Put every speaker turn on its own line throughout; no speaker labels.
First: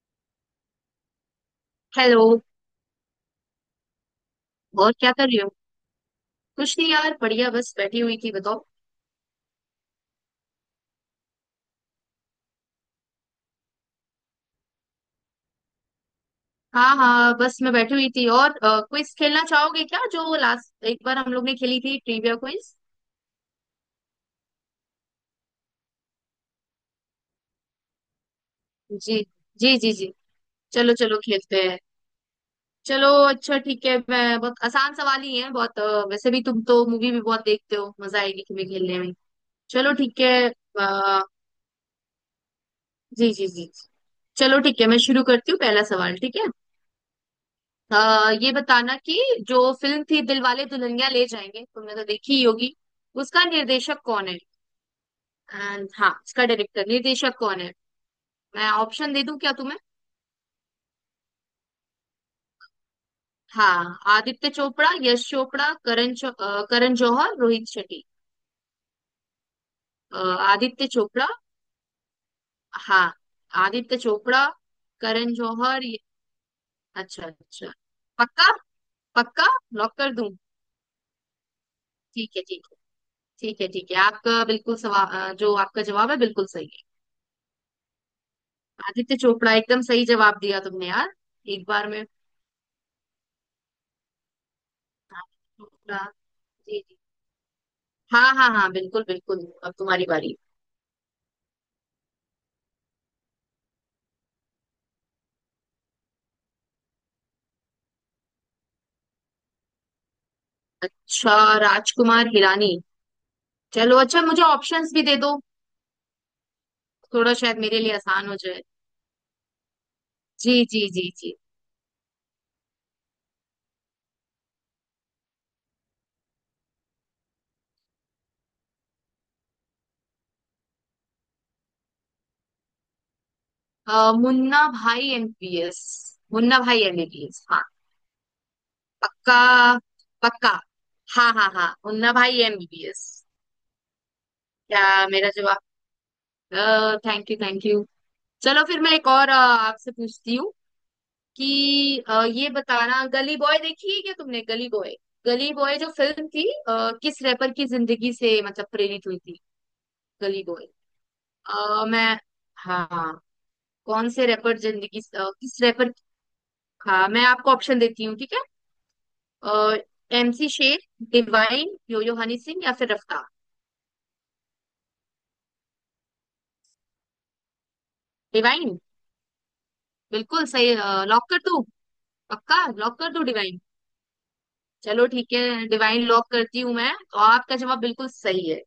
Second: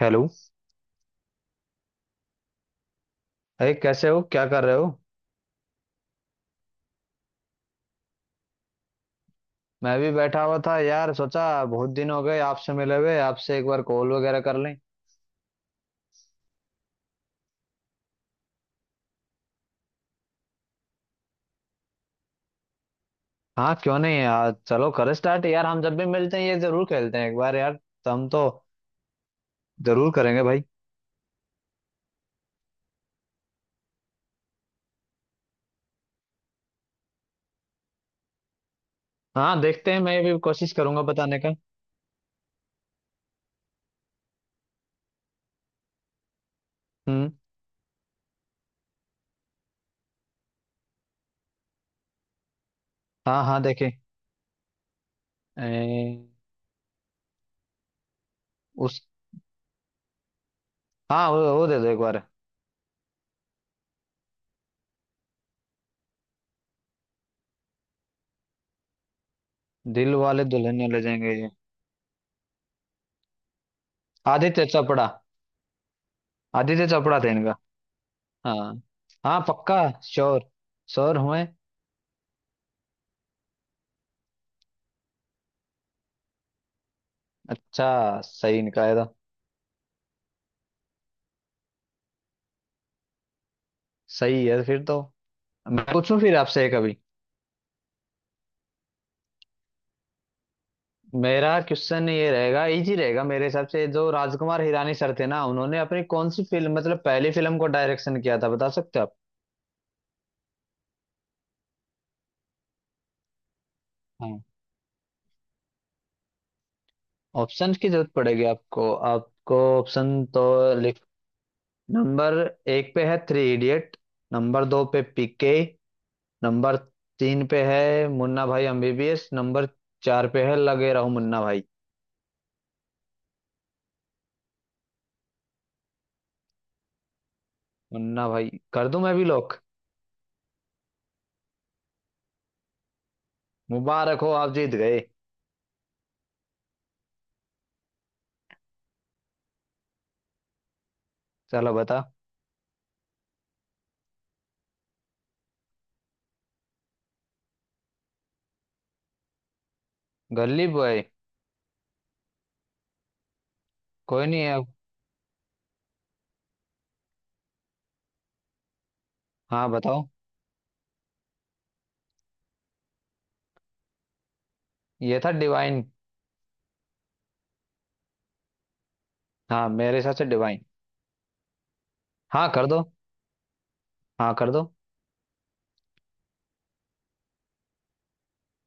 Hello.
Hello.
अरे कैसे हो, क्या कर रहे
और
हो?
क्या कर रही हो। कुछ नहीं यार, बढ़िया, बस बैठी हुई थी, बताओ।
मैं भी बैठा हुआ था यार, सोचा बहुत दिन हो गए आपसे मिले हुए, आपसे एक बार कॉल वगैरह कर लें।
हाँ हाँ, बस मैं बैठी हुई थी। और क्विज खेलना चाहोगे क्या, जो लास्ट एक बार हम लोग ने खेली थी ट्रिविया क्विज।
हाँ, क्यों नहीं यार, चलो करें स्टार्ट। यार हम जब भी मिलते हैं ये जरूर खेलते हैं एक बार यार। तो हम तो
जी जी जी
जरूर
जी।
करेंगे भाई।
चलो चलो खेलते हैं। चलो अच्छा ठीक है, मैं बहुत आसान सवाल ही है, बहुत वैसे भी तुम तो मूवी भी बहुत देखते हो, मजा आएगी तुम्हें खेलने में।
हाँ देखते
चलो
हैं, मैं
ठीक है।
भी कोशिश करूंगा
अ,
बताने का।
जी जी जी। चलो ठीक है, मैं शुरू करती हूँ पहला सवाल, ठीक है।
हम्म।
ये बताना कि जो फिल्म थी दिलवाले दुल्हनिया ले जाएंगे, तुमने तो देखी ही होगी,
हाँ
उसका
हाँ देखे।
निर्देशक कौन है।
ए,
एंड हाँ, उसका डायरेक्टर निर्देशक कौन है। मैं
उस
ऑप्शन दे दूं क्या तुम्हें।
हाँ वो दे दो एक बार।
हाँ, आदित्य चोपड़ा, यश चोपड़ा, करण जौहर, रोहित शेट्टी।
दिल
अ,
वाले
आदित्य
दुल्हनिया ले
चोपड़ा।
जाएंगे ये?
हाँ, आदित्य चोपड़ा,
आदित्य चोपड़ा।
करण जौहर, ये-।
आदित्य चोपड़ा
अच्छा
थे इनका।
अच्छा। पक्का।
हाँ, हाँ
पक्का।
पक्का।
लॉक कर दूं।
श्योर। श्योर हुए।
ठीक है ठीक है। ठीक है ठीक है, आपका बिल्कुल सवा जो आपका जवाब है बिल्कुल सही है।
अच्छा, सही निकाला था।
आदित्य चोपड़ा, एकदम सही जवाब दिया तुमने यार, एक बार में।
सही है फिर तो।
आदित्य
मैं
चोपड़ा।
पूछूं फिर आपसे
जी
कभी?
जी। हाँ हाँ हाँ, बिल्कुल बिल्कुल, अब तुम्हारी बारी।
मेरा क्वेश्चन ये रहेगा, इजी रहेगा मेरे हिसाब से। जो राजकुमार हिरानी सर थे ना, उन्होंने अपनी कौन सी फिल्म मतलब पहली फिल्म को डायरेक्शन किया था, बता सकते हो आप?
अच्छा, राजकुमार हिरानी। चलो अच्छा,
हाँ
मुझे ऑप्शंस भी दे दो, थोड़ा शायद
ऑप्शन
मेरे
की
लिए
जरूरत
आसान हो
पड़ेगी
जाए।
आपको, आपको ऑप्शन तो
जी जी
लिख।
जी जी।
नंबर एक पे है थ्री इडियट। नंबर दो पे पीके। नंबर तीन पे है मुन्ना भाई एमबीबीएस। नंबर चार पे है लगे रहो मुन्ना भाई।
मुन्ना भाई एमबीबीएस। मुन्ना भाई एमबीबीएस, हाँ।
मुन्ना भाई कर दूं मैं भी
पक्का।
लॉक।
पक्का। हाँ हाँ हाँ, मुन्ना भाई एमबीबीएस।
मुबारक हो, आप जीत
क्या,
गए।
मेरा जवाब। Thank you thank you. चलो फिर मैं एक और आपसे पूछती हूँ
चलो बता।
कि ये बताना, गली बॉय देखी है क्या तुमने, गली बॉय। गली बॉय जो फिल्म थी, किस रैपर की जिंदगी से मतलब प्रेरित हुई थी, गली बॉय।
Gully boy.
अ, मैं हाँ। कौन
कोई
से
नहीं है
रैपर
अब।
जिंदगी से- अ, किस रैपर। हाँ, मैं आपको ऑप्शन देती हूँ, ठीक है।
हाँ बताओ।
MC Sher, Divine, Yo Yo Honey Singh, या फिर रफ्तार।
ये था डिवाइन।
डिवाइन।
हाँ मेरे हिसाब से
बिल्कुल
डिवाइन।
सही। लॉक कर दूँ।
हाँ
पक्का
कर दो।
लॉक कर दूँ, डिवाइन।
हाँ कर दो।
चलो ठीक है, डिवाइन लॉक करती हूँ मैं तो, आपका जवाब बिल्कुल सही है।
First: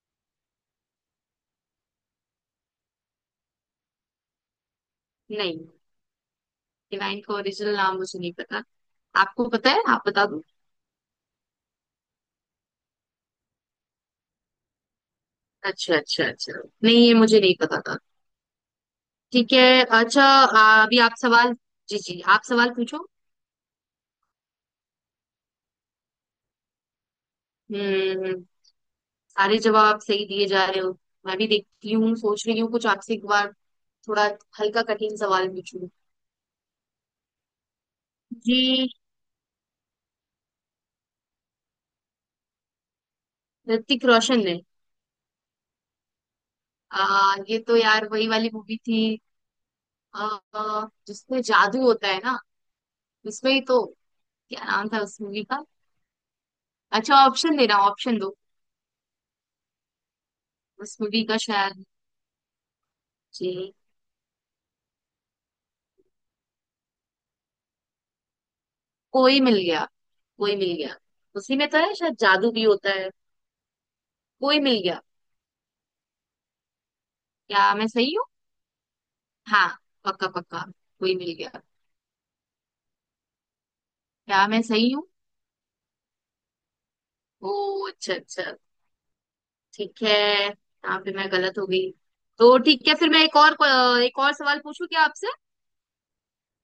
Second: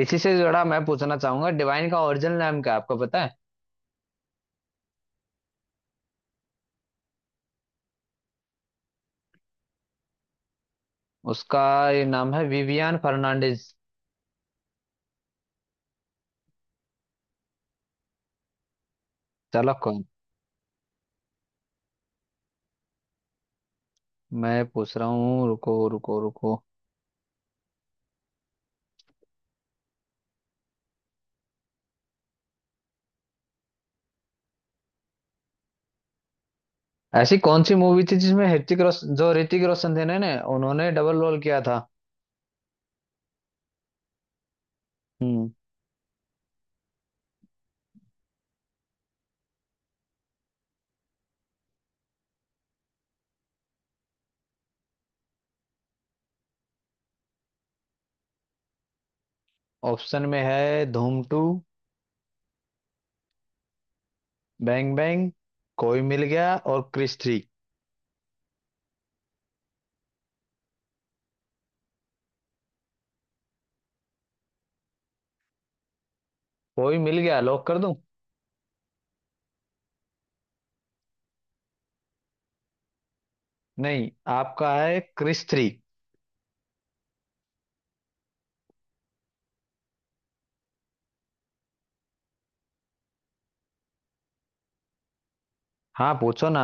इसी से जुड़ा मैं पूछना चाहूंगा, डिवाइन का ओरिजिनल नाम क्या है, आपको पता है?
नहीं, डिवाइन का ओरिजिनल नाम मुझे नहीं पता। आपको पता है, आप बता दो।
उसका ये नाम है विवियान फर्नांडिस।
अच्छा अच्छा अच्छा, नहीं ये मुझे नहीं पता था। ठीक
चलो
है,
कौन।
अच्छा, अभी आप सवाल। जी जी, आप सवाल पूछो।
मैं पूछ रहा हूँ, रुको रुको रुको।
हम्म। सारे जवाब सही दिए जा रहे हो। मैं भी देखती हूँ, सोच रही हूँ कुछ आपसे, एक बार थोड़ा हल्का कठिन सवाल पूछूं।
ऐसी कौन सी मूवी थी जिसमें ऋतिक
जी,
रोशन, जो ऋतिक रोशन थे ना ना, उन्होंने डबल रोल किया था?
ऋतिक रोशन ने।
हम्म।
ये तो यार वही वाली मूवी थी, आ, जिसमें जादू होता है ना, उसमें ही तो। क्या नाम था उस मूवी का। अच्छा, ऑप्शन देना, ऑप्शन दो।
ऑप्शन में है
उस
धूम
मूवी का
टू,
शायद। जी।
बैंग बैंग, कोई मिल गया और क्रिश थ्री।
कोई मिल गया। कोई मिल गया, उसी में तो है शायद, जादू भी होता है। कोई मिल गया,
कोई मिल गया, लॉक
क्या
कर
मैं
दूं?
सही हूँ। हाँ, पक्का पक्का, कोई मिल गया।
नहीं,
क्या मैं
आपका
सही
है
हूँ।
क्रिस थ्री।
ओ, अच्छा अच्छा, ठीक है, यहाँ पे मैं गलत हो गई। तो ठीक है, फिर मैं एक और सवाल पूछूं क्या आपसे।
हाँ पूछो ना।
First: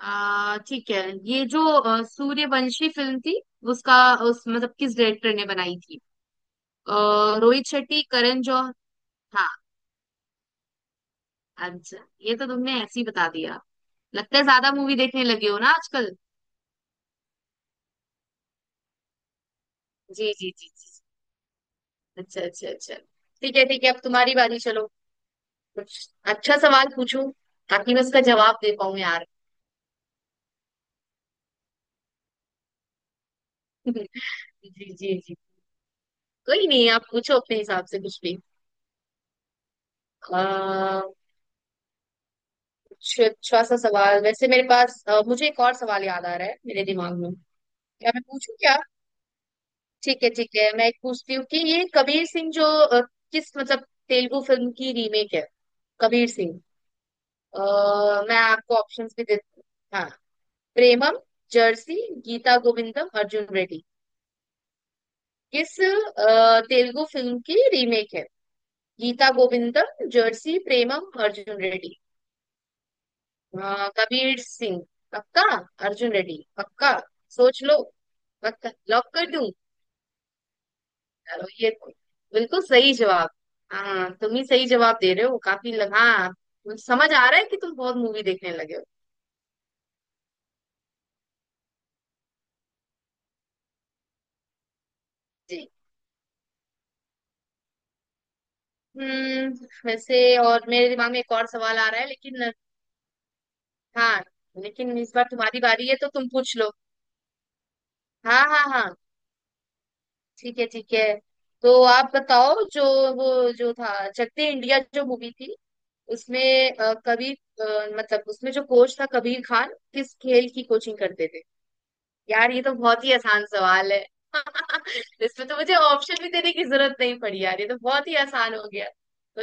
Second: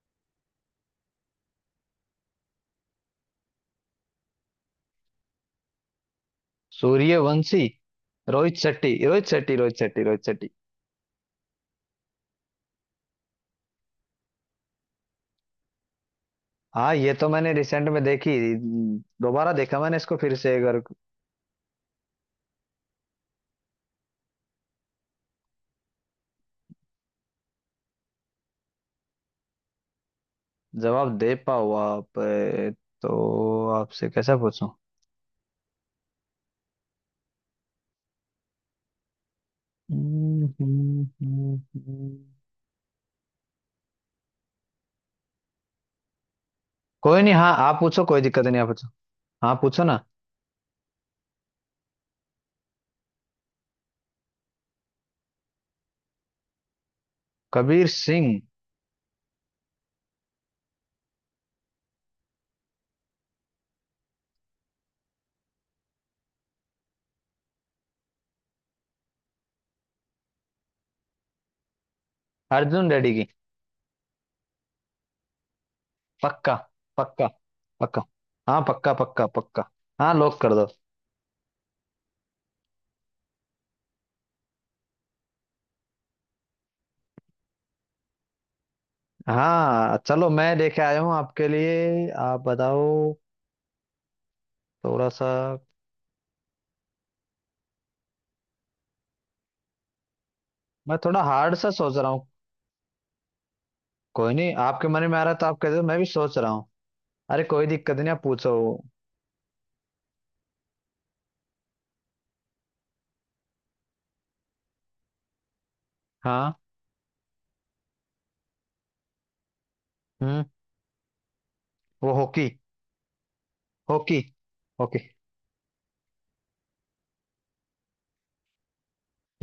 आ, ठीक है, ये जो सूर्यवंशी फिल्म थी, उसका उस मतलब किस डायरेक्टर ने बनाई थी।
सूर्यवंशी।
रोहित शेट्टी, करण
रोहित
जौहर।
शेट्टी, रोहित
हाँ।
शेट्टी, रोहित शेट्टी, रोहित शेट्टी।
अच्छा, ये तो तुमने ऐसे ही बता दिया, लगता है ज्यादा मूवी देखने लगे हो ना आजकल।
हाँ, ये तो मैंने रिसेंट में देखी, दोबारा देखा मैंने इसको
जी
फिर
जी
से
जी
अगर।
जी। अच्छा अच्छा अच्छा। ठीक है ठीक है, अब तुम्हारी बारी। चलो, कुछ अच्छा सवाल पूछो, ताकि मैं उसका जवाब दे पाऊं यार।
जवाब दे पाओ आप, तो आपसे कैसे पूछूं?
जी जी जी, कोई नहीं, आप पूछो अपने हिसाब से कुछ भी।
हम्म, हम्म,
आ,
हम्म, हम्म।
कुछ अच्छा सा सवाल वैसे मेरे पास, मुझे एक और सवाल याद आ रहा है मेरे दिमाग
कोई
में।
नहीं, हाँ आप पूछो,
क्या
कोई
मैं
दिक्कत
पूछूं
नहीं, आप
क्या।
पूछो। हाँ पूछो ना।
ठीक है ठीक है, मैं एक पूछती हूँ कि ये कबीर सिंह जो किस मतलब तेलुगु फिल्म की रीमेक है, कबीर सिंह। अ,
कबीर
मैं
सिंह।
आपको ऑप्शंस भी दे, हाँ। प्रेमम, जर्सी, गीता गोविंदम, अर्जुन रेड्डी। किस तेलुगु फिल्म की रीमेक है। गीता गोविंदम, जर्सी, प्रेमम, अर्जुन रेड्डी।
अर्जुन रेड्डी की।
कबीर सिंह। पक्का, अर्जुन रेड्डी
पक्का,
पक्का।
पक्का,
सोच लो।
पक्का। हाँ
पक्का
पक्का,
लॉक
पक्का,
कर दूं।
पक्का। हाँ लॉक कर दो।
चलो, ये तो बिल्कुल सही जवाब। हाँ, तुम ही सही जवाब दे रहे हो काफी, लगा हाँ मुझे समझ आ रहा है कि तुम बहुत मूवी देखने लगे हो।
हाँ चलो, मैं लेके आया हूँ आपके लिए, आप बताओ। थोड़ा सा
जी। हम्म, वैसे और मेरे
मैं
दिमाग में
थोड़ा
एक और
हार्ड सा
सवाल आ
सोच
रहा है,
रहा हूँ।
लेकिन हाँ,
कोई नहीं, आपके
लेकिन
मन
इस
में आ
बार
रहा है तो आप
तुम्हारी
कहते हो,
बारी है
मैं भी
तो तुम
सोच रहा
पूछ
हूँ।
लो।
अरे कोई दिक्कत नहीं, आप
हाँ
पूछो।
हाँ हाँ, ठीक है ठीक है। तो आप बताओ जो वो जो था चकते इंडिया जो मूवी थी, उसमें
हाँ।
कबीर, मतलब उसमें जो कोच था कबीर खान, किस
हम्म।
खेल की कोचिंग करते थे।
वो हॉकी।
यार ये तो बहुत ही आसान सवाल है।
हॉकी। हॉकी।
इसमें तो मुझे ऑप्शन भी देने की जरूरत नहीं पड़ी यार, ये तो बहुत ही आसान हो गया।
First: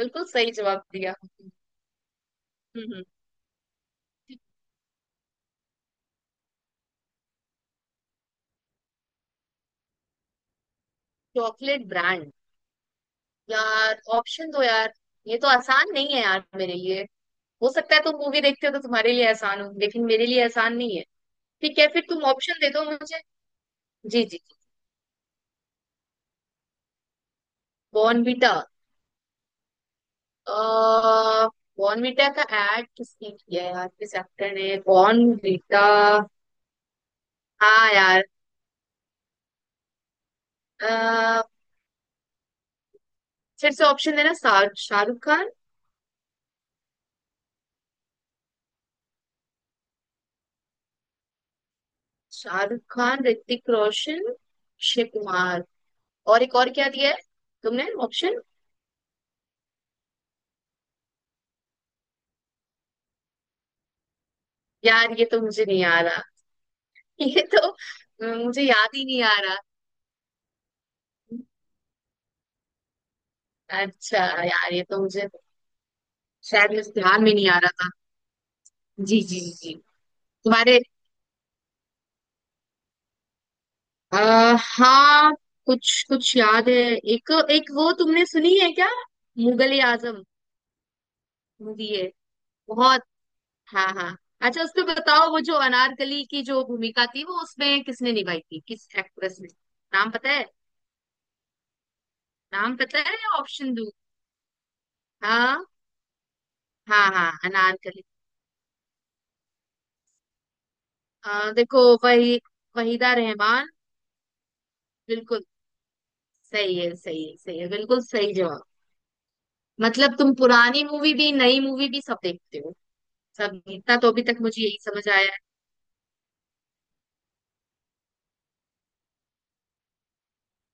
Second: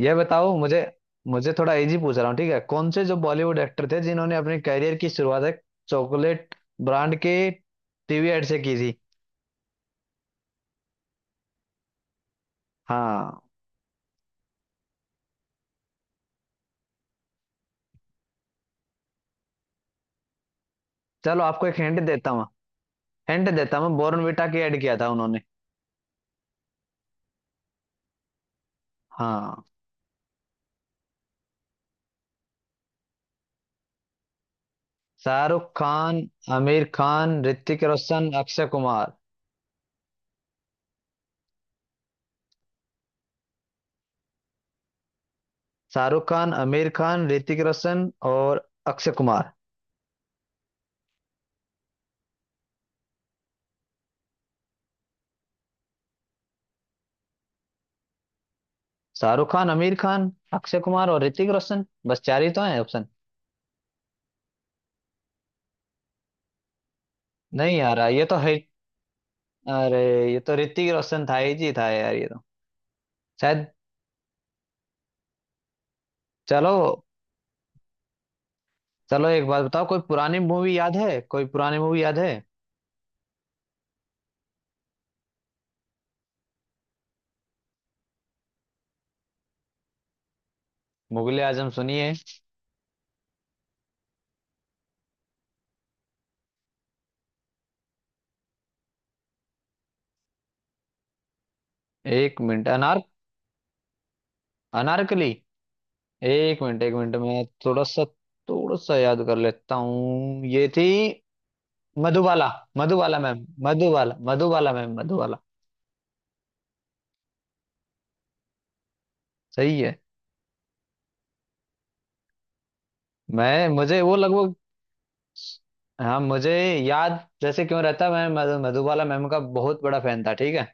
ये
सही
बताओ मुझे,
जवाब दिया, हम्म।
मुझे थोड़ा इजी पूछ रहा हूँ, ठीक है। कौन से
हम्म,
जो बॉलीवुड एक्टर थे जिन्होंने
हम्म।
अपने करियर की शुरुआत एक चॉकलेट ब्रांड के टीवी एड से की थी?
चॉकलेट ब्रांड,
हाँ।
यार ऑप्शन दो यार, ये तो आसान नहीं है यार मेरे लिए। हो सकता है तुम मूवी देखते हो तो तुम्हारे लिए आसान हो, लेकिन मेरे लिए आसान नहीं है।
चलो आपको एक
ठीक है,
हिंट
फिर तुम
देता हूँ,
ऑप्शन दे दो मुझे।
हिंट देता हूँ,
जी जी।
बॉर्नविटा की ऐड किया था उन्होंने।
बॉर्नवीटा,
हाँ।
अह, बॉर्नवीटा का एड किसने किया है यार, किस एक्टर ने
शाहरुख
बॉर्नवीटा।
खान, आमिर खान, ऋतिक
हाँ यार,
रोशन, अक्षय कुमार।
अह, फिर से ऑप्शन देना, शाहरुख खान।
शाहरुख खान, आमिर खान, ऋतिक रोशन और अक्षय कुमार।
शाहरुख खान, ऋतिक रोशन, अक्षय कुमार, और एक और क्या दिया है तुमने ऑप्शन।
शाहरुख खान, आमिर खान, अक्षय कुमार और ऋतिक रोशन, बस चार ही तो हैं ऑप्शन।
यार ये तो मुझे नहीं आ रहा। ये तो
नहीं यार ये तो है।
मुझे याद ही नहीं आ रहा।
अरे ये तो ऋतिक रोशन था ही जी, था यार ये तो शायद।
अच्छा, यार ये तो मुझे, शायद
चलो।
मुझे ध्यान में नहीं आ रहा था। जी
चलो
जी
एक
जी
बात
जी।
बताओ, कोई पुरानी मूवी
तुम्हारे
याद है, कोई पुरानी मूवी याद है?
हाँ, कुछ कुछ याद है एक एक, वो तुमने सुनी है क्या, मुगले आजम
मुगले आजम
मूवी है
सुनिए।
बहुत। हाँ हाँ। अच्छा, उसमें बताओ वो जो अनारकली की जो भूमिका थी, वो उसमें किसने निभाई थी, किस एक्ट्रेस ने। नाम पता है,
एक मिनट,
नाम पता
अनार,
है या ऑप्शन दो।
अनारकली,
हाँ
एक मिनट, एक
हाँ
मिनट,
हाँ,
मैं थोड़ा
अनारकली।
सा, थोड़ा सा याद कर लेता हूँ, ये थी
देखो वही,
मधुबाला।
वहीदा
मधुबाला मैम,
रहमान।
मधुबाला, मधुबाला मैम, मधुबाला।
बिल्कुल सही है, सही है सही है, बिल्कुल सही जवाब।
सही है।
मतलब तुम पुरानी मूवी भी नई मूवी भी सब देखते हो, सब,
मैं
इतना
मुझे
तो
वो
अभी तक
लगभग।
मुझे यही समझ आया है।
हाँ मुझे याद जैसे क्यों रहता, मैं मधुबाला मैम का बहुत बड़ा फैन था, ठीक है,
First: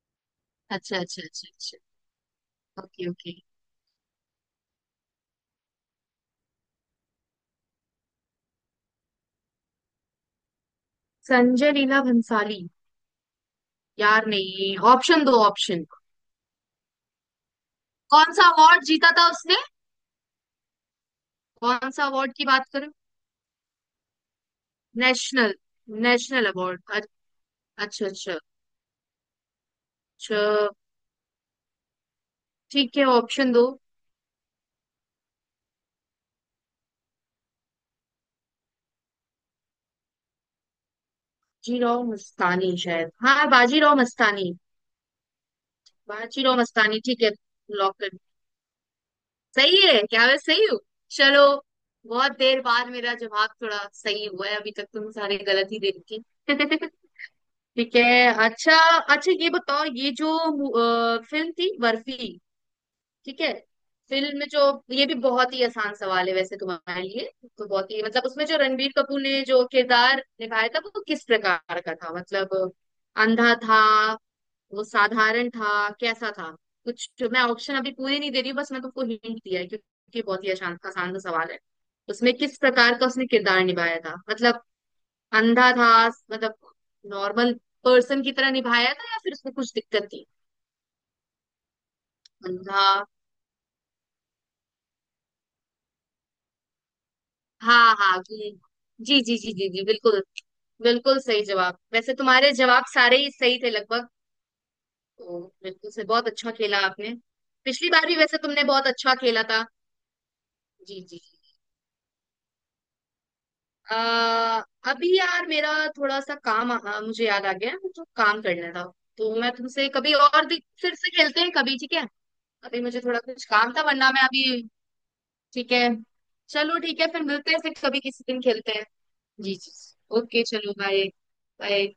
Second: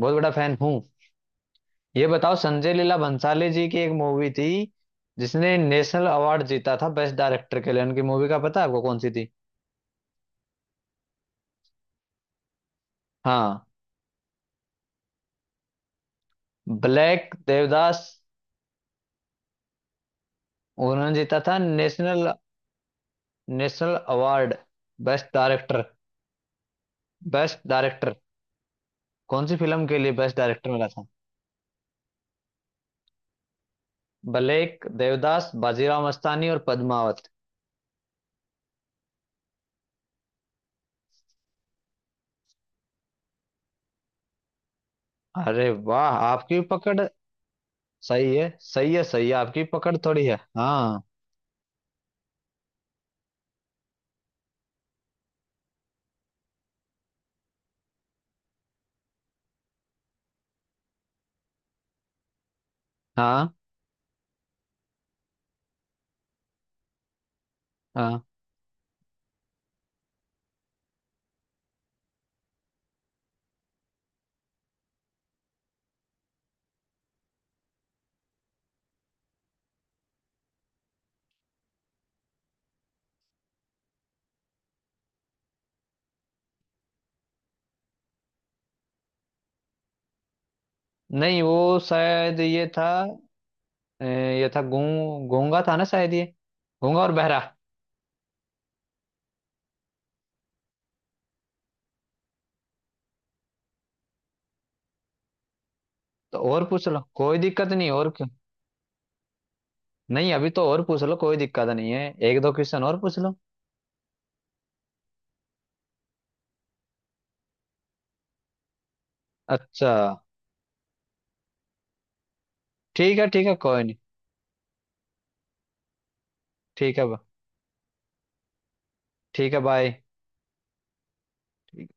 बहुत बड़ा फैन हूँ।
अच्छा अच्छा अच्छा अच्छा।
ये बताओ, संजय लीला
ओके ओके,
भंसाली जी की एक मूवी थी जिसने नेशनल अवार्ड जीता था बेस्ट डायरेक्टर के लिए, उनकी मूवी का पता है आपको कौन सी थी?
संजय लीला भंसाली।
हाँ,
यार नहीं, ऑप्शन दो ऑप्शन।
ब्लैक, देवदास।
कौन सा अवार्ड जीता था उसने।
उन्होंने जीता था
कौन सा
नेशनल।
अवार्ड की बात करें।
National award. Best
national,
director.
National award.
Best
अच्छा
डायरेक्टर।
अच्छा
कौन सी फिल्म के लिए
अच्छा।
बेस्ट डायरेक्टर मिला था?
ठीक है, ऑप्शन दो।
ब्लेक, देवदास, बाजीराव मस्तानी और पद्मावत।
बाजीराव मस्तानी शायद, हाँ बाजीराव मस्तानी।
अरे वाह,
बाजीराव
आपकी पकड़।
मस्तानी, ठीक है, लॉक कर।
सही है, सही है, सही है, आपकी
सही
पकड़
है,
थोड़ी
क्या
है
मैं सही हूँ।
हाँ।
चलो, बहुत देर बाद मेरा जवाब थोड़ा सही हुआ है, अभी तक तुम सारे गलत ही दे रखे। ठीक है, अच्छा अच्छा, ये बताओ, ये जो फिल्म थी बर्फी, ठीक है,
हाँ
फिल्म में जो, ये भी बहुत ही आसान सवाल है वैसे तुम्हारे लिए, तो बहुत ही
हाँ।
मतलब उसमें जो रणबीर कपूर ने जो किरदार निभाया था वो किस प्रकार का था, मतलब अंधा था, वो साधारण था, कैसा था, कुछ, मैं ऑप्शन अभी पूरे नहीं दे रही हूँ, बस मैं तुमको हिंट दिया है, क्योंकि बहुत ही आसान आसान सा सवाल है। उसमें किस प्रकार का उसने किरदार निभाया था, मतलब अंधा था, मतलब नॉर्मल पर्सन की तरह निभाया था, या फिर उसमें कुछ दिक्कत थी।
नहीं वो शायद ये
अंधा।
था। ये था गूंगा था ना शायद, ये गूंगा और बहरा।
हाँ हाँ, जी जी जी जी जी जी, बिल्कुल बिल्कुल सही जवाब, वैसे तुम्हारे जवाब सारे ही सही थे लगभग, तो बिल्कुल से बहुत
तो
अच्छा
और
खेला
पूछ लो,
आपने,
कोई दिक्कत
पिछली
नहीं,
बार
और
भी
क्यों
वैसे तुमने बहुत अच्छा खेला था।
नहीं, अभी तो और
जी
पूछ लो,
जी।
कोई दिक्कत नहीं है, एक दो क्वेश्चन और पूछ लो।
आ, अभी यार मेरा थोड़ा सा काम, मुझे याद आ गया है मुझे काम करना था, तो मैं तुमसे
अच्छा
कभी और दिन फिर से खेलते हैं कभी, ठीक है। अभी मुझे थोड़ा
ठीक है,
कुछ
ठीक है
काम था,
कोई नहीं।
वरना मैं अभी, ठीक है। चलो
ठीक
ठीक
है,
है, फिर मिलते हैं, फिर कभी किसी दिन खेलते हैं।
ठीक
जी
है
जी,
बाय।
ओके, चलो बाय। बाय।